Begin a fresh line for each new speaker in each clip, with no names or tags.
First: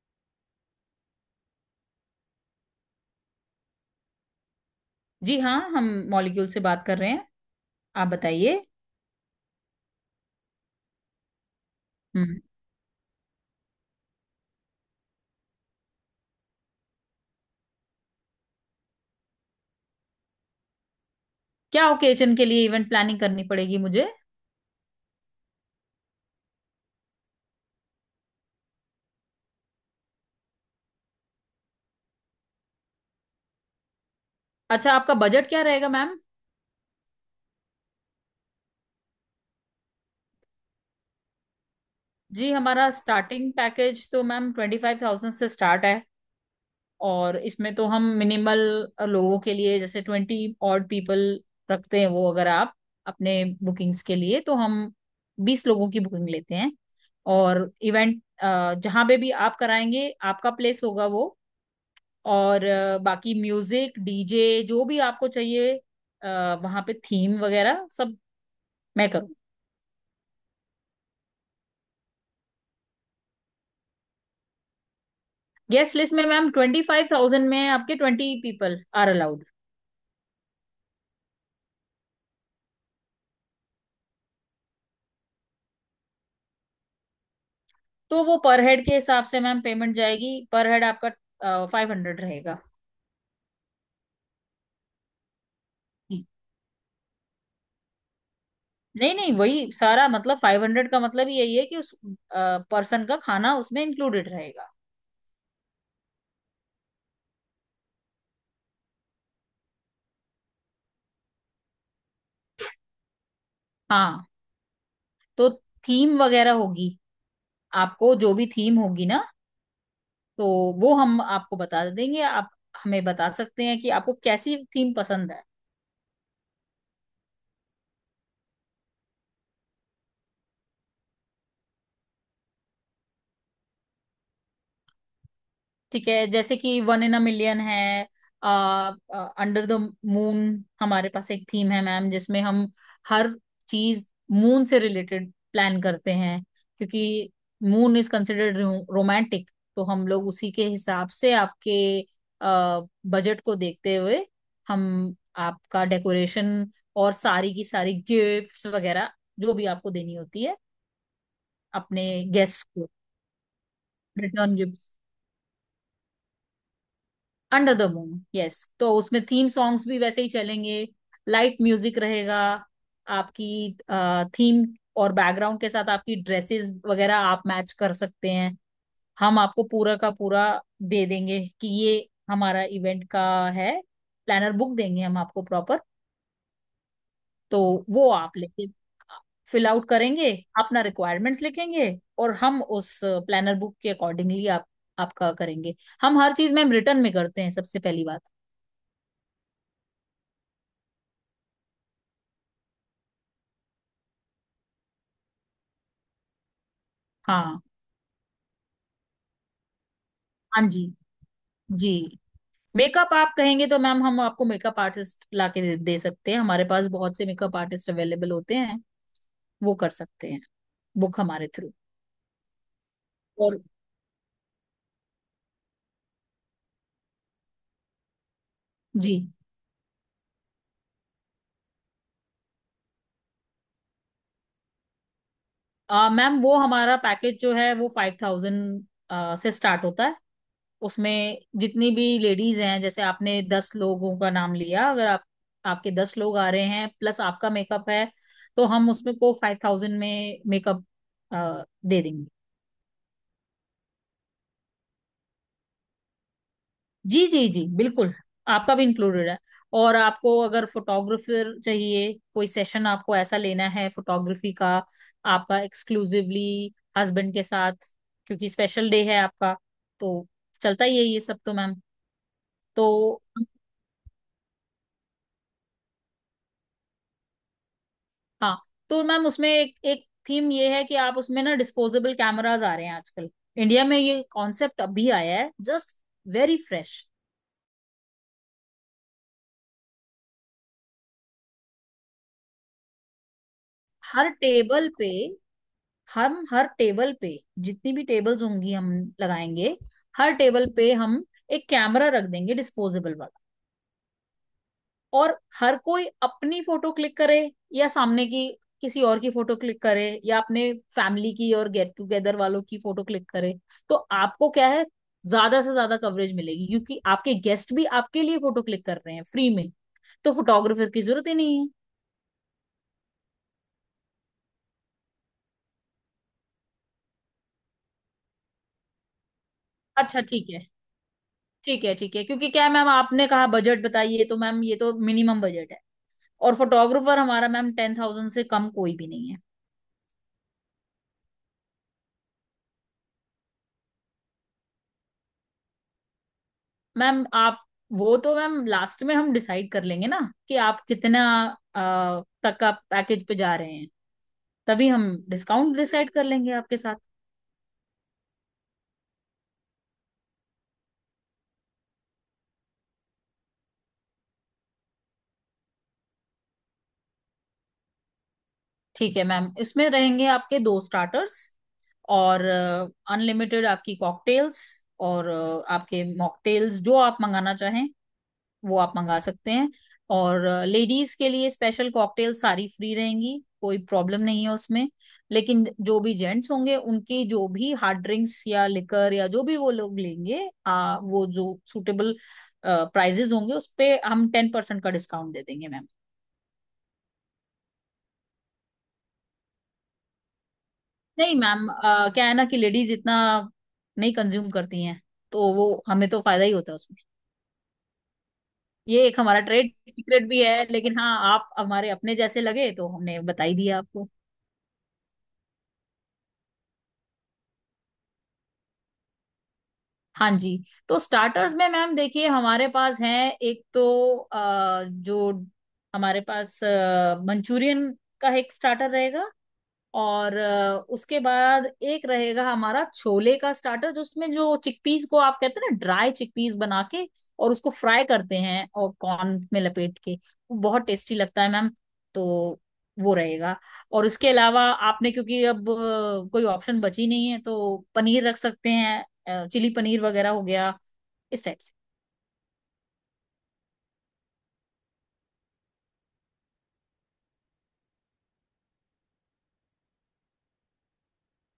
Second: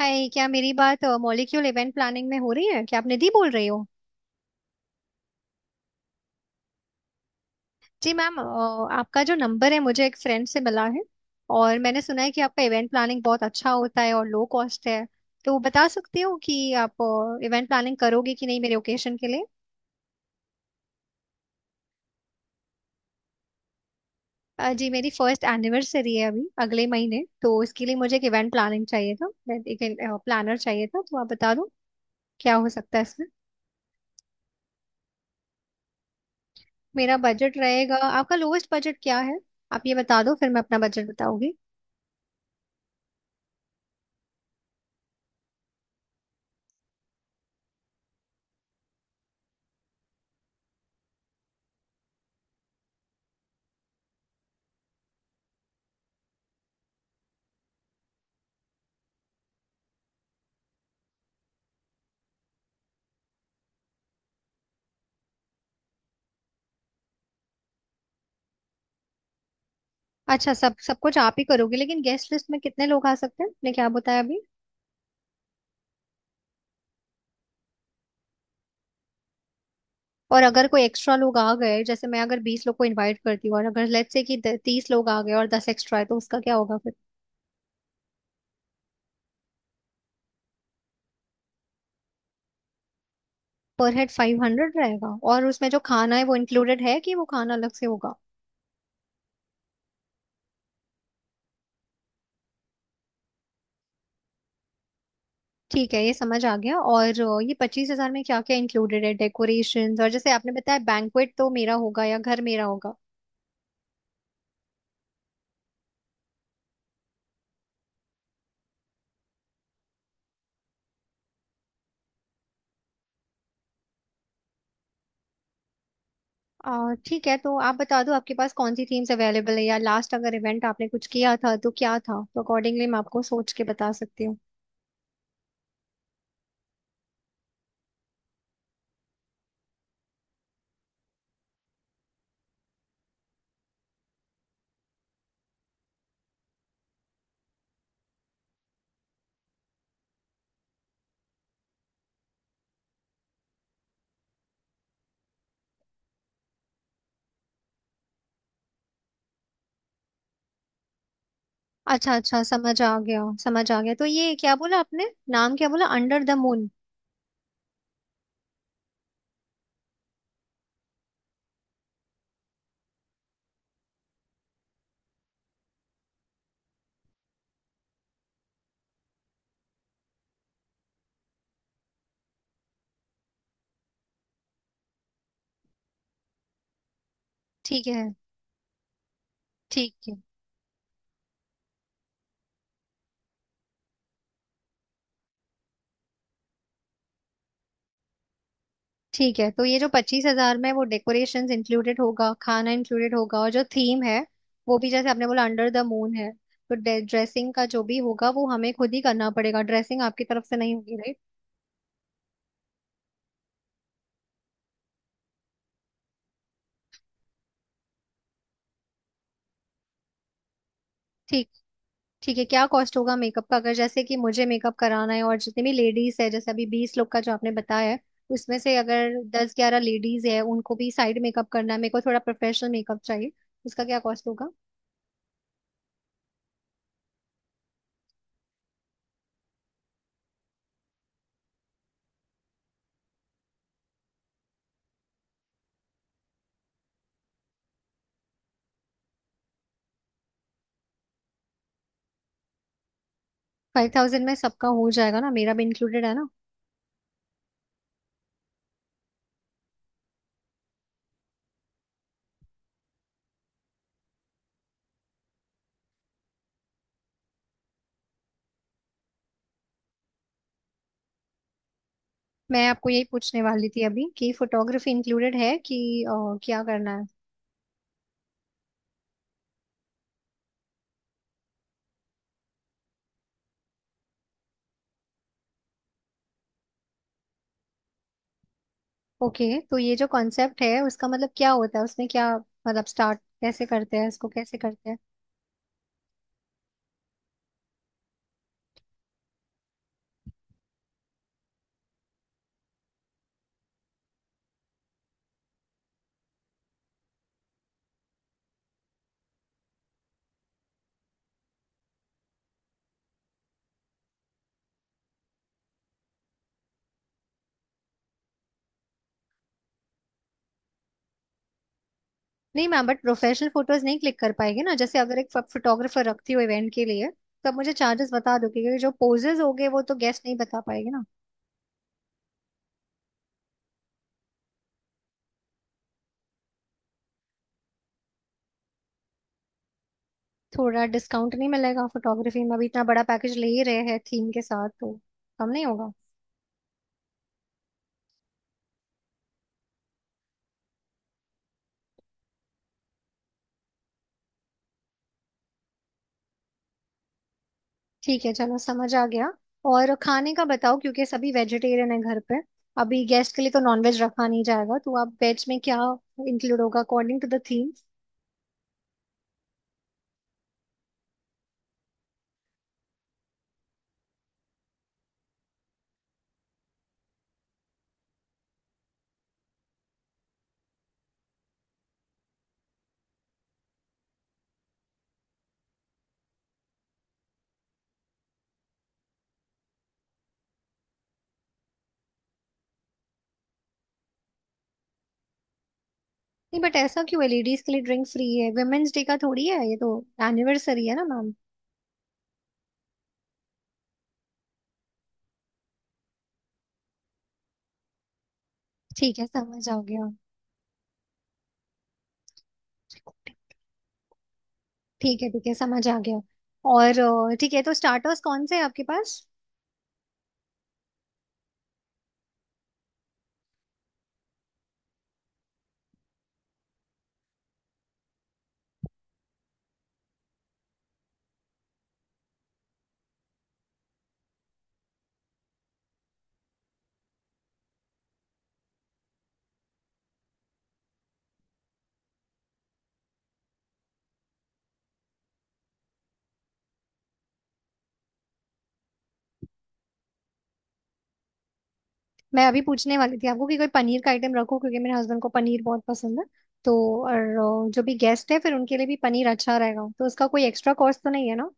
हाय, क्या मेरी बात मॉलिक्यूल इवेंट प्लानिंग में हो रही है? क्या आप निधि बोल रही हो?
जी हाँ हम मॉलिक्यूल से बात कर रहे हैं। आप
जी मैम।
बताइए।
आपका जो नंबर है मुझे एक फ्रेंड से मिला है। और मैंने सुना है कि
हम्म।
आपका इवेंट प्लानिंग बहुत अच्छा होता है और लो कॉस्ट है। तो बता सकती हो कि आप इवेंट प्लानिंग करोगे कि नहीं मेरे ओकेशन के लिए?
क्या ओकेजन के लिए इवेंट प्लानिंग करनी पड़ेगी मुझे?
जी, मेरी फर्स्ट एनिवर्सरी है अभी अगले महीने, तो इसके लिए मुझे एक इवेंट प्लानिंग चाहिए था, एक प्लानर चाहिए था। तो आप बता दो क्या हो सकता है इसमें।
अच्छा, आपका बजट क्या रहेगा मैम?
मेरा बजट रहेगा, आपका लोवेस्ट बजट क्या है? आप ये बता दो, फिर मैं अपना बजट बताऊंगी।
जी, हमारा स्टार्टिंग पैकेज तो मैम 25,000 से स्टार्ट है। और इसमें तो हम मिनिमल लोगों के लिए जैसे 20 ऑड पीपल रखते हैं। वो अगर आप अपने बुकिंग्स के लिए तो हम 20 लोगों की बुकिंग लेते हैं। और इवेंट जहाँ पे भी आप कराएंगे आपका प्लेस होगा वो। और बाकी म्यूजिक डीजे जो भी आपको चाहिए वहां पे थीम वगैरह सब मैं करूँ।
अच्छा, सब सब कुछ आप ही करोगे? लेकिन गेस्ट लिस्ट में कितने लोग आ सकते हैं, आपने क्या बताया अभी?
गेस्ट लिस्ट में मैम 25,000 में आपके 20 पीपल आर अलाउड।
और अगर कोई एक्स्ट्रा लोग आ गए, जैसे मैं अगर 20 लोग को इनवाइट करती हूँ और अगर लेट्स से कि 30 लोग आ गए और 10 एक्स्ट्रा है, तो उसका क्या होगा फिर?
तो वो पर हेड के हिसाब से मैम पेमेंट जाएगी। पर हेड आपका 500 रहेगा।
पर हेड 500 रहेगा? और उसमें जो खाना है वो इंक्लूडेड है कि वो खाना अलग से होगा?
नहीं नहीं, वही सारा मतलब 500 का मतलब यही है कि उस पर्सन का खाना उसमें इंक्लूडेड रहेगा।
ठीक है, ये समझ आ गया। और ये 25 हजार में क्या क्या इंक्लूडेड है? डेकोरेशंस? और जैसे आपने बताया, बैंक्वेट तो मेरा होगा या घर मेरा होगा?
हाँ। तो थीम वगैरह होगी। आपको जो भी थीम होगी ना, तो वो हम आपको बता देंगे। आप हमें बता सकते हैं कि आपको कैसी थीम पसंद है।
ठीक है, तो आप बता दो आपके पास कौन सी थीम्स अवेलेबल है, या लास्ट अगर इवेंट आपने कुछ किया था तो क्या था, तो अकॉर्डिंगली मैं आपको सोच के बता सकती हूँ।
ठीक है, जैसे कि वन इन अ मिलियन है। आ, अंडर द मून हमारे पास एक थीम है मैम, जिसमें हम हर चीज मून से रिलेटेड प्लान करते हैं। क्योंकि मून इज कंसिडर्ड रोमांटिक। तो हम लोग उसी के हिसाब से आपके बजट को देखते हुए हम आपका डेकोरेशन और सारी की सारी गिफ्ट्स वगैरह जो भी आपको देनी होती है अपने
अच्छा अच्छा,
गेस्ट
समझ
को
आ गया समझ आ गया। तो ये क्या
रिटर्न
बोला
गिफ्ट
आपने, नाम क्या बोला, under the moon?
Under the moon, yes. तो उसमें थीम सॉन्ग्स भी वैसे ही चलेंगे। लाइट म्यूजिक रहेगा। आपकी थीम और बैकग्राउंड के साथ आपकी ड्रेसेस वगैरह आप मैच कर सकते हैं। हम आपको पूरा का पूरा दे देंगे कि ये हमारा इवेंट का है। प्लानर बुक देंगे हम आपको प्रॉपर। तो
ठीक है।
वो आप लेके फिल आउट
ठीक है।
करेंगे, अपना रिक्वायरमेंट्स लिखेंगे, और हम उस प्लानर बुक के अकॉर्डिंगली आप आपका करेंगे। हम हर चीज मैम रिटर्न में करते हैं, सबसे पहली बात।
ठीक है, तो ये जो 25 हजार में, वो डेकोरेशंस इंक्लूडेड होगा, खाना इंक्लूडेड होगा, और जो थीम है वो भी जैसे आपने बोला अंडर द मून है। तो ड्रेसिंग
हाँ।
का जो भी होगा वो हमें खुद ही करना पड़ेगा, ड्रेसिंग आपकी तरफ से
हाँ
नहीं
जी।
होगी, राइट?
जी। मेकअप आप कहेंगे तो मैम हम आपको मेकअप आर्टिस्ट ला के दे सकते हैं। हमारे पास बहुत से मेकअप आर्टिस्ट अवेलेबल होते हैं। वो कर सकते हैं बुक हमारे थ्रू।
ठीक है। क्या कॉस्ट होगा मेकअप का
और
अगर जैसे कि मुझे मेकअप कराना है और जितने भी लेडीज है, जैसे अभी 20 लोग का जो आपने बताया है, उसमें से
जी
अगर 10 11 लेडीज है, उनको भी साइड मेकअप करना है, मेरे को थोड़ा प्रोफेशनल मेकअप चाहिए, उसका क्या कॉस्ट होगा?
मैम वो हमारा पैकेज जो है वो 5,000 से स्टार्ट होता है। उसमें जितनी भी लेडीज हैं जैसे आपने 10 लोगों का नाम लिया, अगर आप आपके 10 लोग आ रहे हैं प्लस आपका मेकअप है, तो हम उसमें को 5,000 में मेकअप दे देंगे।
5000 में सबका हो जाएगा ना, मेरा भी इंक्लूडेड है ना?
जी जी जी बिल्कुल, आपका भी इंक्लूडेड है। और आपको अगर फोटोग्राफर चाहिए कोई सेशन आपको ऐसा लेना है फोटोग्राफी का, आपका एक्सक्लूसिवली हस्बैंड के साथ, क्योंकि स्पेशल डे है आपका। तो चलता ही है ये सब तो मैम।
मैं आपको यही
तो
पूछने वाली थी अभी कि फोटोग्राफी इंक्लूडेड है कि क्या करना है?
हाँ, तो मैम उसमें एक एक थीम ये है कि आप उसमें ना डिस्पोजेबल कैमराज आ रहे हैं आजकल। इंडिया में ये कॉन्सेप्ट अभी आया है जस्ट, वेरी फ्रेश।
ओके, तो ये जो कॉन्सेप्ट है उसका मतलब क्या होता है, उसमें क्या मतलब, स्टार्ट कैसे करते हैं, इसको
हर
कैसे
टेबल
करते हैं?
पे हम, हर टेबल पे जितनी भी टेबल्स होंगी हम लगाएंगे। हर टेबल पे हम एक कैमरा रख देंगे डिस्पोजेबल वाला। और हर कोई अपनी फोटो क्लिक करे या सामने की किसी और की फोटो क्लिक करे या अपने फैमिली की और गेट टुगेदर वालों की फोटो क्लिक करे। तो आपको क्या है, ज्यादा से ज्यादा कवरेज मिलेगी क्योंकि आपके गेस्ट भी आपके लिए फोटो क्लिक कर रहे हैं फ्री में। तो फोटोग्राफर की जरूरत ही नहीं है।
नहीं मैम, बट प्रोफेशनल फोटोज नहीं क्लिक कर पाएगी ना। जैसे अगर एक फोटोग्राफर रखती हूँ इवेंट के लिए, तो आप मुझे चार्जेस बता दो, क्योंकि जो पोजेज हो गए वो तो
अच्छा
गेस्ट नहीं
ठीक
बता
है।
पाएगी ना।
ठीक है ठीक है, क्योंकि क्या है मैम, आपने कहा बजट बताइए, तो मैम ये तो मिनिमम बजट है। और फोटोग्राफर हमारा मैम 10,000 से कम कोई भी नहीं है।
थोड़ा डिस्काउंट नहीं मिलेगा फोटोग्राफी में? अभी इतना बड़ा पैकेज ले ही रहे हैं थीम के साथ, तो कम नहीं होगा?
मैम आप, वो तो मैम लास्ट में हम डिसाइड कर लेंगे ना कि आप कितना तक का पैकेज पे जा रहे हैं। तभी हम डिस्काउंट डिसाइड कर लेंगे आपके साथ।
ठीक है, चलो समझ आ गया। और खाने का बताओ, क्योंकि सभी वेजिटेरियन है घर पे। अभी गेस्ट के लिए तो नॉनवेज रखा नहीं जाएगा, तो आप वेज में क्या इंक्लूड होगा अकॉर्डिंग टू द थीम?
ठीक है मैम, इसमें रहेंगे आपके दो स्टार्टर्स और अनलिमिटेड आपकी कॉकटेल्स और आपके मॉकटेल्स जो आप मंगाना चाहें वो आप मंगा सकते हैं। और लेडीज के लिए स्पेशल कॉकटेल सारी फ्री रहेंगी, कोई प्रॉब्लम नहीं है उसमें। लेकिन जो भी जेंट्स होंगे उनकी जो भी हार्ड ड्रिंक्स या लिकर या जो भी वो लोग लेंगे, वो जो सूटेबल प्राइजेस होंगे उस पे हम 10% का डिस्काउंट दे देंगे मैम।
नहीं, बट ऐसा क्यों है लेडीज के लिए ड्रिंक फ्री है? वुमेन्स डे का थोड़ी है ये, तो एनिवर्सरी है ना मैम।
नहीं मैम, क्या है ना कि लेडीज इतना नहीं कंज्यूम करती हैं। तो वो हमें तो फायदा ही होता है उसमें। ये
ठीक
एक
है,
हमारा
समझ
ट्रेड
आ गया।
सीक्रेट भी है, लेकिन हाँ, आप हमारे अपने जैसे लगे तो हमने बता ही दिया आपको।
ठीक है, ठीक है, समझ आ गया। और ठीक है, तो स्टार्टर्स कौन से हैं आपके पास?
हाँ जी, तो स्टार्टर्स में मैम देखिए, हमारे पास हैं एक तो जो हमारे पास मंचूरियन का एक स्टार्टर रहेगा। और उसके बाद एक रहेगा हमारा छोले का स्टार्टर, जिसमें जो चिकपीस को आप कहते हैं ना, ड्राई चिकपीस बना के और उसको फ्राई करते हैं और कॉर्न में लपेट के, वो बहुत टेस्टी लगता है मैम। तो वो रहेगा। और इसके अलावा आपने, क्योंकि अब कोई ऑप्शन बची नहीं है तो पनीर रख सकते हैं, चिली पनीर वगैरह हो गया इस टाइप से।
मैं अभी पूछने वाली थी आपको कि कोई पनीर का आइटम रखो, क्योंकि मेरे हस्बैंड को पनीर बहुत पसंद है। तो और जो भी गेस्ट है, फिर उनके लिए भी पनीर अच्छा रहेगा, तो उसका कोई एक्स्ट्रा कॉस्ट तो नहीं है ना?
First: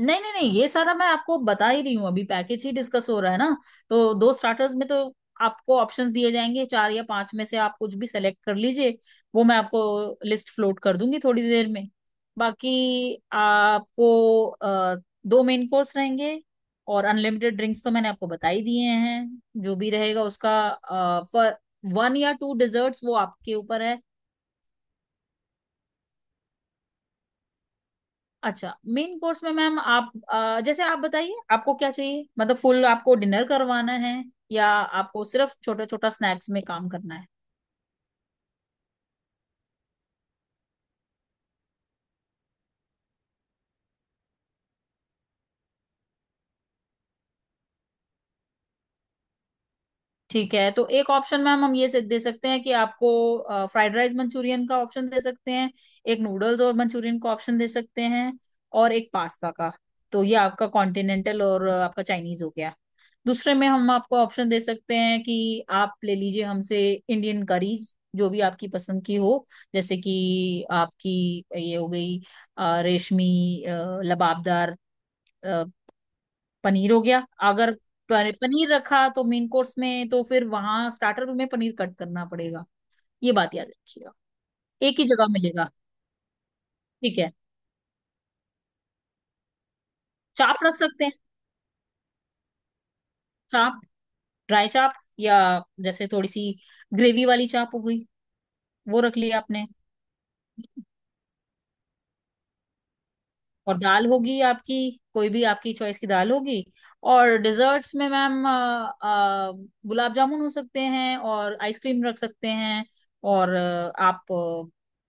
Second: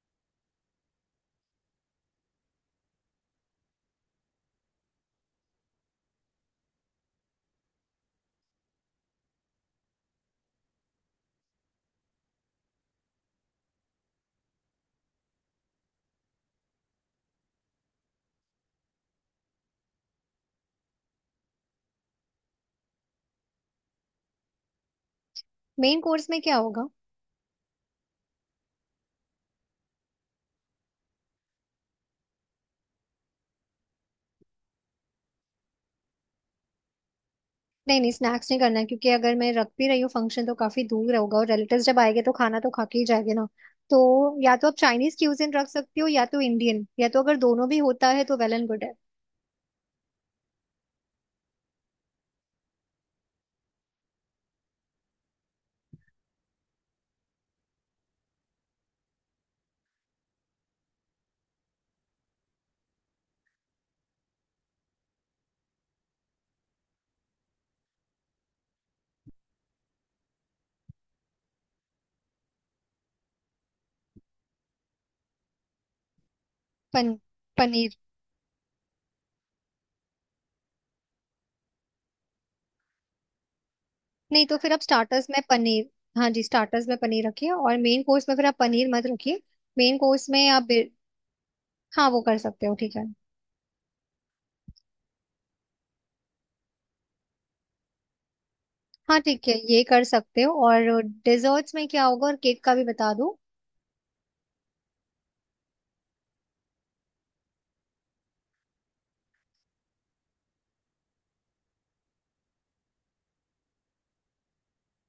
नहीं नहीं नहीं, ये सारा मैं आपको बता ही रही हूँ, अभी पैकेज ही डिस्कस हो रहा है ना। तो दो स्टार्टर्स में तो आपको ऑप्शंस दिए जाएंगे, चार या पांच में से आप कुछ भी सेलेक्ट कर लीजिए। वो मैं आपको लिस्ट फ्लोट कर दूंगी थोड़ी देर में। बाकी आपको दो मेन कोर्स रहेंगे। और अनलिमिटेड ड्रिंक्स तो मैंने आपको बता ही दिए हैं, जो भी रहेगा उसका। वन या टू डिजर्ट्स वो आपके ऊपर है।
मेन कोर्स में क्या होगा?
अच्छा मेन कोर्स में मैम आप जैसे आप बताइए आपको क्या चाहिए। मतलब फुल आपको डिनर करवाना है या आपको सिर्फ छोटा छोटा स्नैक्स में काम करना है।
नहीं नहीं, स्नैक्स नहीं करना है, क्योंकि अगर मैं रख भी रही हूँ फंक्शन तो काफी दूर होगा और रिलेटिव्स जब आएंगे तो खाना तो खा के ही जाएंगे ना। तो या तो आप चाइनीज क्यूजिन रख सकती हो या तो इंडियन, या तो अगर दोनों भी होता है तो वेल एंड गुड है।
ठीक है, तो एक ऑप्शन मैम हम दे सकते हैं कि आपको फ्राइड राइस मंचूरियन का ऑप्शन दे सकते हैं, एक नूडल्स और मंचूरियन का ऑप्शन दे सकते हैं, और एक पास्ता का। तो ये आपका कॉन्टिनेंटल और आपका चाइनीज हो गया। दूसरे में हम आपको ऑप्शन दे सकते हैं कि आप ले लीजिए हमसे इंडियन करीज जो भी आपकी पसंद की हो। जैसे कि आपकी ये हो गई रेशमी, लबाबदार पनीर हो
पन,
गया। अगर
पनीर।
प- पनीर रखा तो मेन कोर्स में तो फिर वहां स्टार्टर में पनीर कट करना पड़ेगा, ये बात याद रखिएगा।
नहीं, तो फिर आप
एक ही
स्टार्टर्स
जगह
में
मिलेगा।
पनीर। हाँ जी, स्टार्टर्स में
ठीक
पनीर
है,
रखिए और मेन कोर्स में फिर आप पनीर मत रखिए। मेन कोर्स में
चाप
आप
रख सकते हैं।
हाँ, वो कर सकते हो, ठीक है।
चाप, ड्राई चाप, या जैसे थोड़ी सी ग्रेवी वाली चाप हो गई, वो रख
हाँ
लिया
ठीक है,
आपने।
ये कर सकते हो। और डिजर्ट्स में क्या होगा? और केक का भी बता दूं।
और दाल होगी आपकी, कोई भी आपकी चॉइस की दाल होगी। और डिजर्ट्स में मैम अ, गुलाब जामुन हो सकते हैं और आइसक्रीम रख सकते हैं। और आप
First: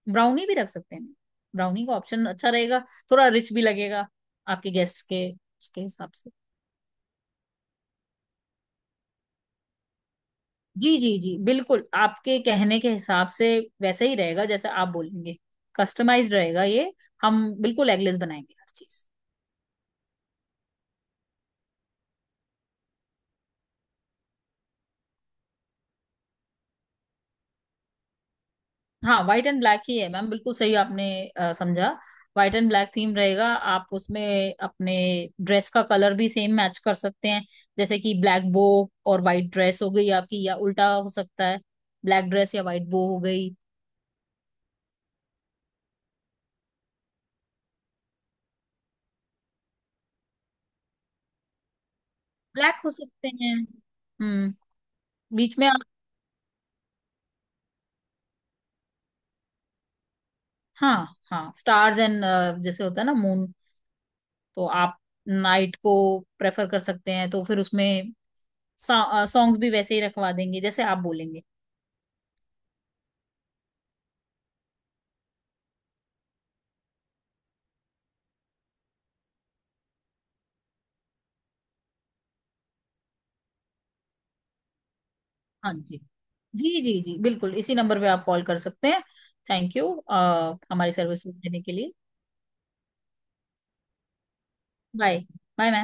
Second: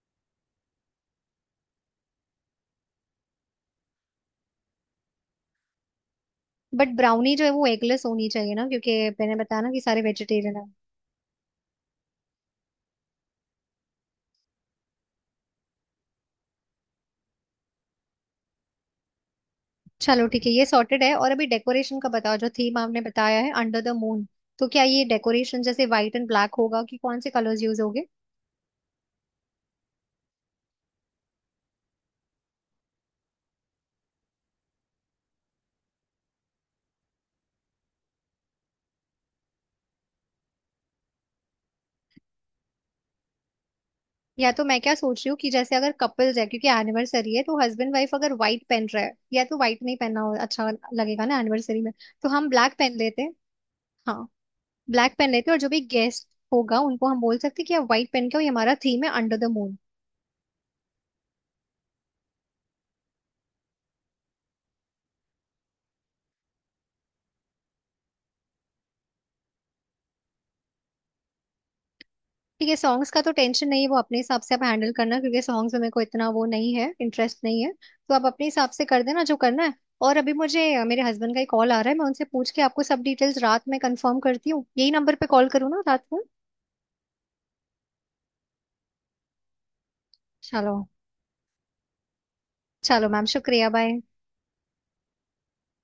ब्राउनी भी रख सकते हैं। ब्राउनी का ऑप्शन अच्छा रहेगा, थोड़ा रिच भी लगेगा आपके गेस्ट के उसके हिसाब से।
बट ब्राउनी जो है वो एगलेस होनी चाहिए ना, क्योंकि मैंने बताया ना कि सारे वेजिटेरियन है।
जी जी जी बिल्कुल, आपके कहने के हिसाब से वैसे ही रहेगा जैसे आप बोलेंगे। कस्टमाइज्ड रहेगा ये। हम बिल्कुल एगलेस बनाएंगे हर चीज।
चलो ठीक है, ये सॉर्टेड है। और अभी डेकोरेशन का बताओ, जो थीम आपने बताया है अंडर द मून, तो क्या ये डेकोरेशन जैसे व्हाइट एंड ब्लैक होगा, कि कौन से कलर्स यूज होंगे?
हाँ, व्हाइट एंड ब्लैक ही है मैम, बिल्कुल सही आपने समझा। व्हाइट एंड ब्लैक थीम रहेगा। आप उसमें अपने ड्रेस का कलर भी सेम मैच कर सकते हैं। जैसे कि ब्लैक बो और वाइट ड्रेस हो गई आपकी, या उल्टा हो सकता है, ब्लैक ड्रेस या वाइट बो हो गई।
या तो मैं क्या सोच रही हूँ कि जैसे अगर कपल्स है, क्योंकि एनिवर्सरी है, तो हस्बैंड वाइफ अगर व्हाइट पहन रहा है, या तो व्हाइट नहीं पहनना, हो अच्छा लगेगा ना एनिवर्सरी में। तो हम ब्लैक
ब्लैक हो
पहन लेते
सकते
हैं।
हैं।
हाँ,
हम्म।
ब्लैक पहन लेते हैं
बीच
और
में
जो भी
आप,
गेस्ट होगा उनको हम बोल सकते हैं कि आप व्हाइट पहन के आओ, ये हमारा थीम है अंडर द मून।
हाँ हाँ, स्टार्स एंड, जैसे होता है ना मून। तो आप नाइट को प्रेफर कर सकते हैं। तो फिर उसमें सॉन्ग्स भी वैसे ही रखवा देंगे जैसे आप बोलेंगे।
ठीक है, सॉन्ग्स का तो टेंशन नहीं है, वो अपने हिसाब से आप हैंडल करना, क्योंकि सॉन्ग्स में मेरे को इतना वो नहीं है, इंटरेस्ट नहीं है। तो आप अपने हिसाब से कर देना जो करना है। और अभी मुझे मेरे हस्बैंड का ही कॉल आ रहा है, मैं उनसे पूछ के आपको सब डिटेल्स रात में कंफर्म करती हूँ। यही नंबर पे कॉल करूँ
हाँ
ना
जी।
रात को?
जी जी जी बिल्कुल, इसी नंबर पे आप कॉल कर सकते हैं। थैंक यू
चलो।
हमारी सर्विस देने के लिए।
चलो मैम, शुक्रिया। बाय।
बाय। Bye ma'am.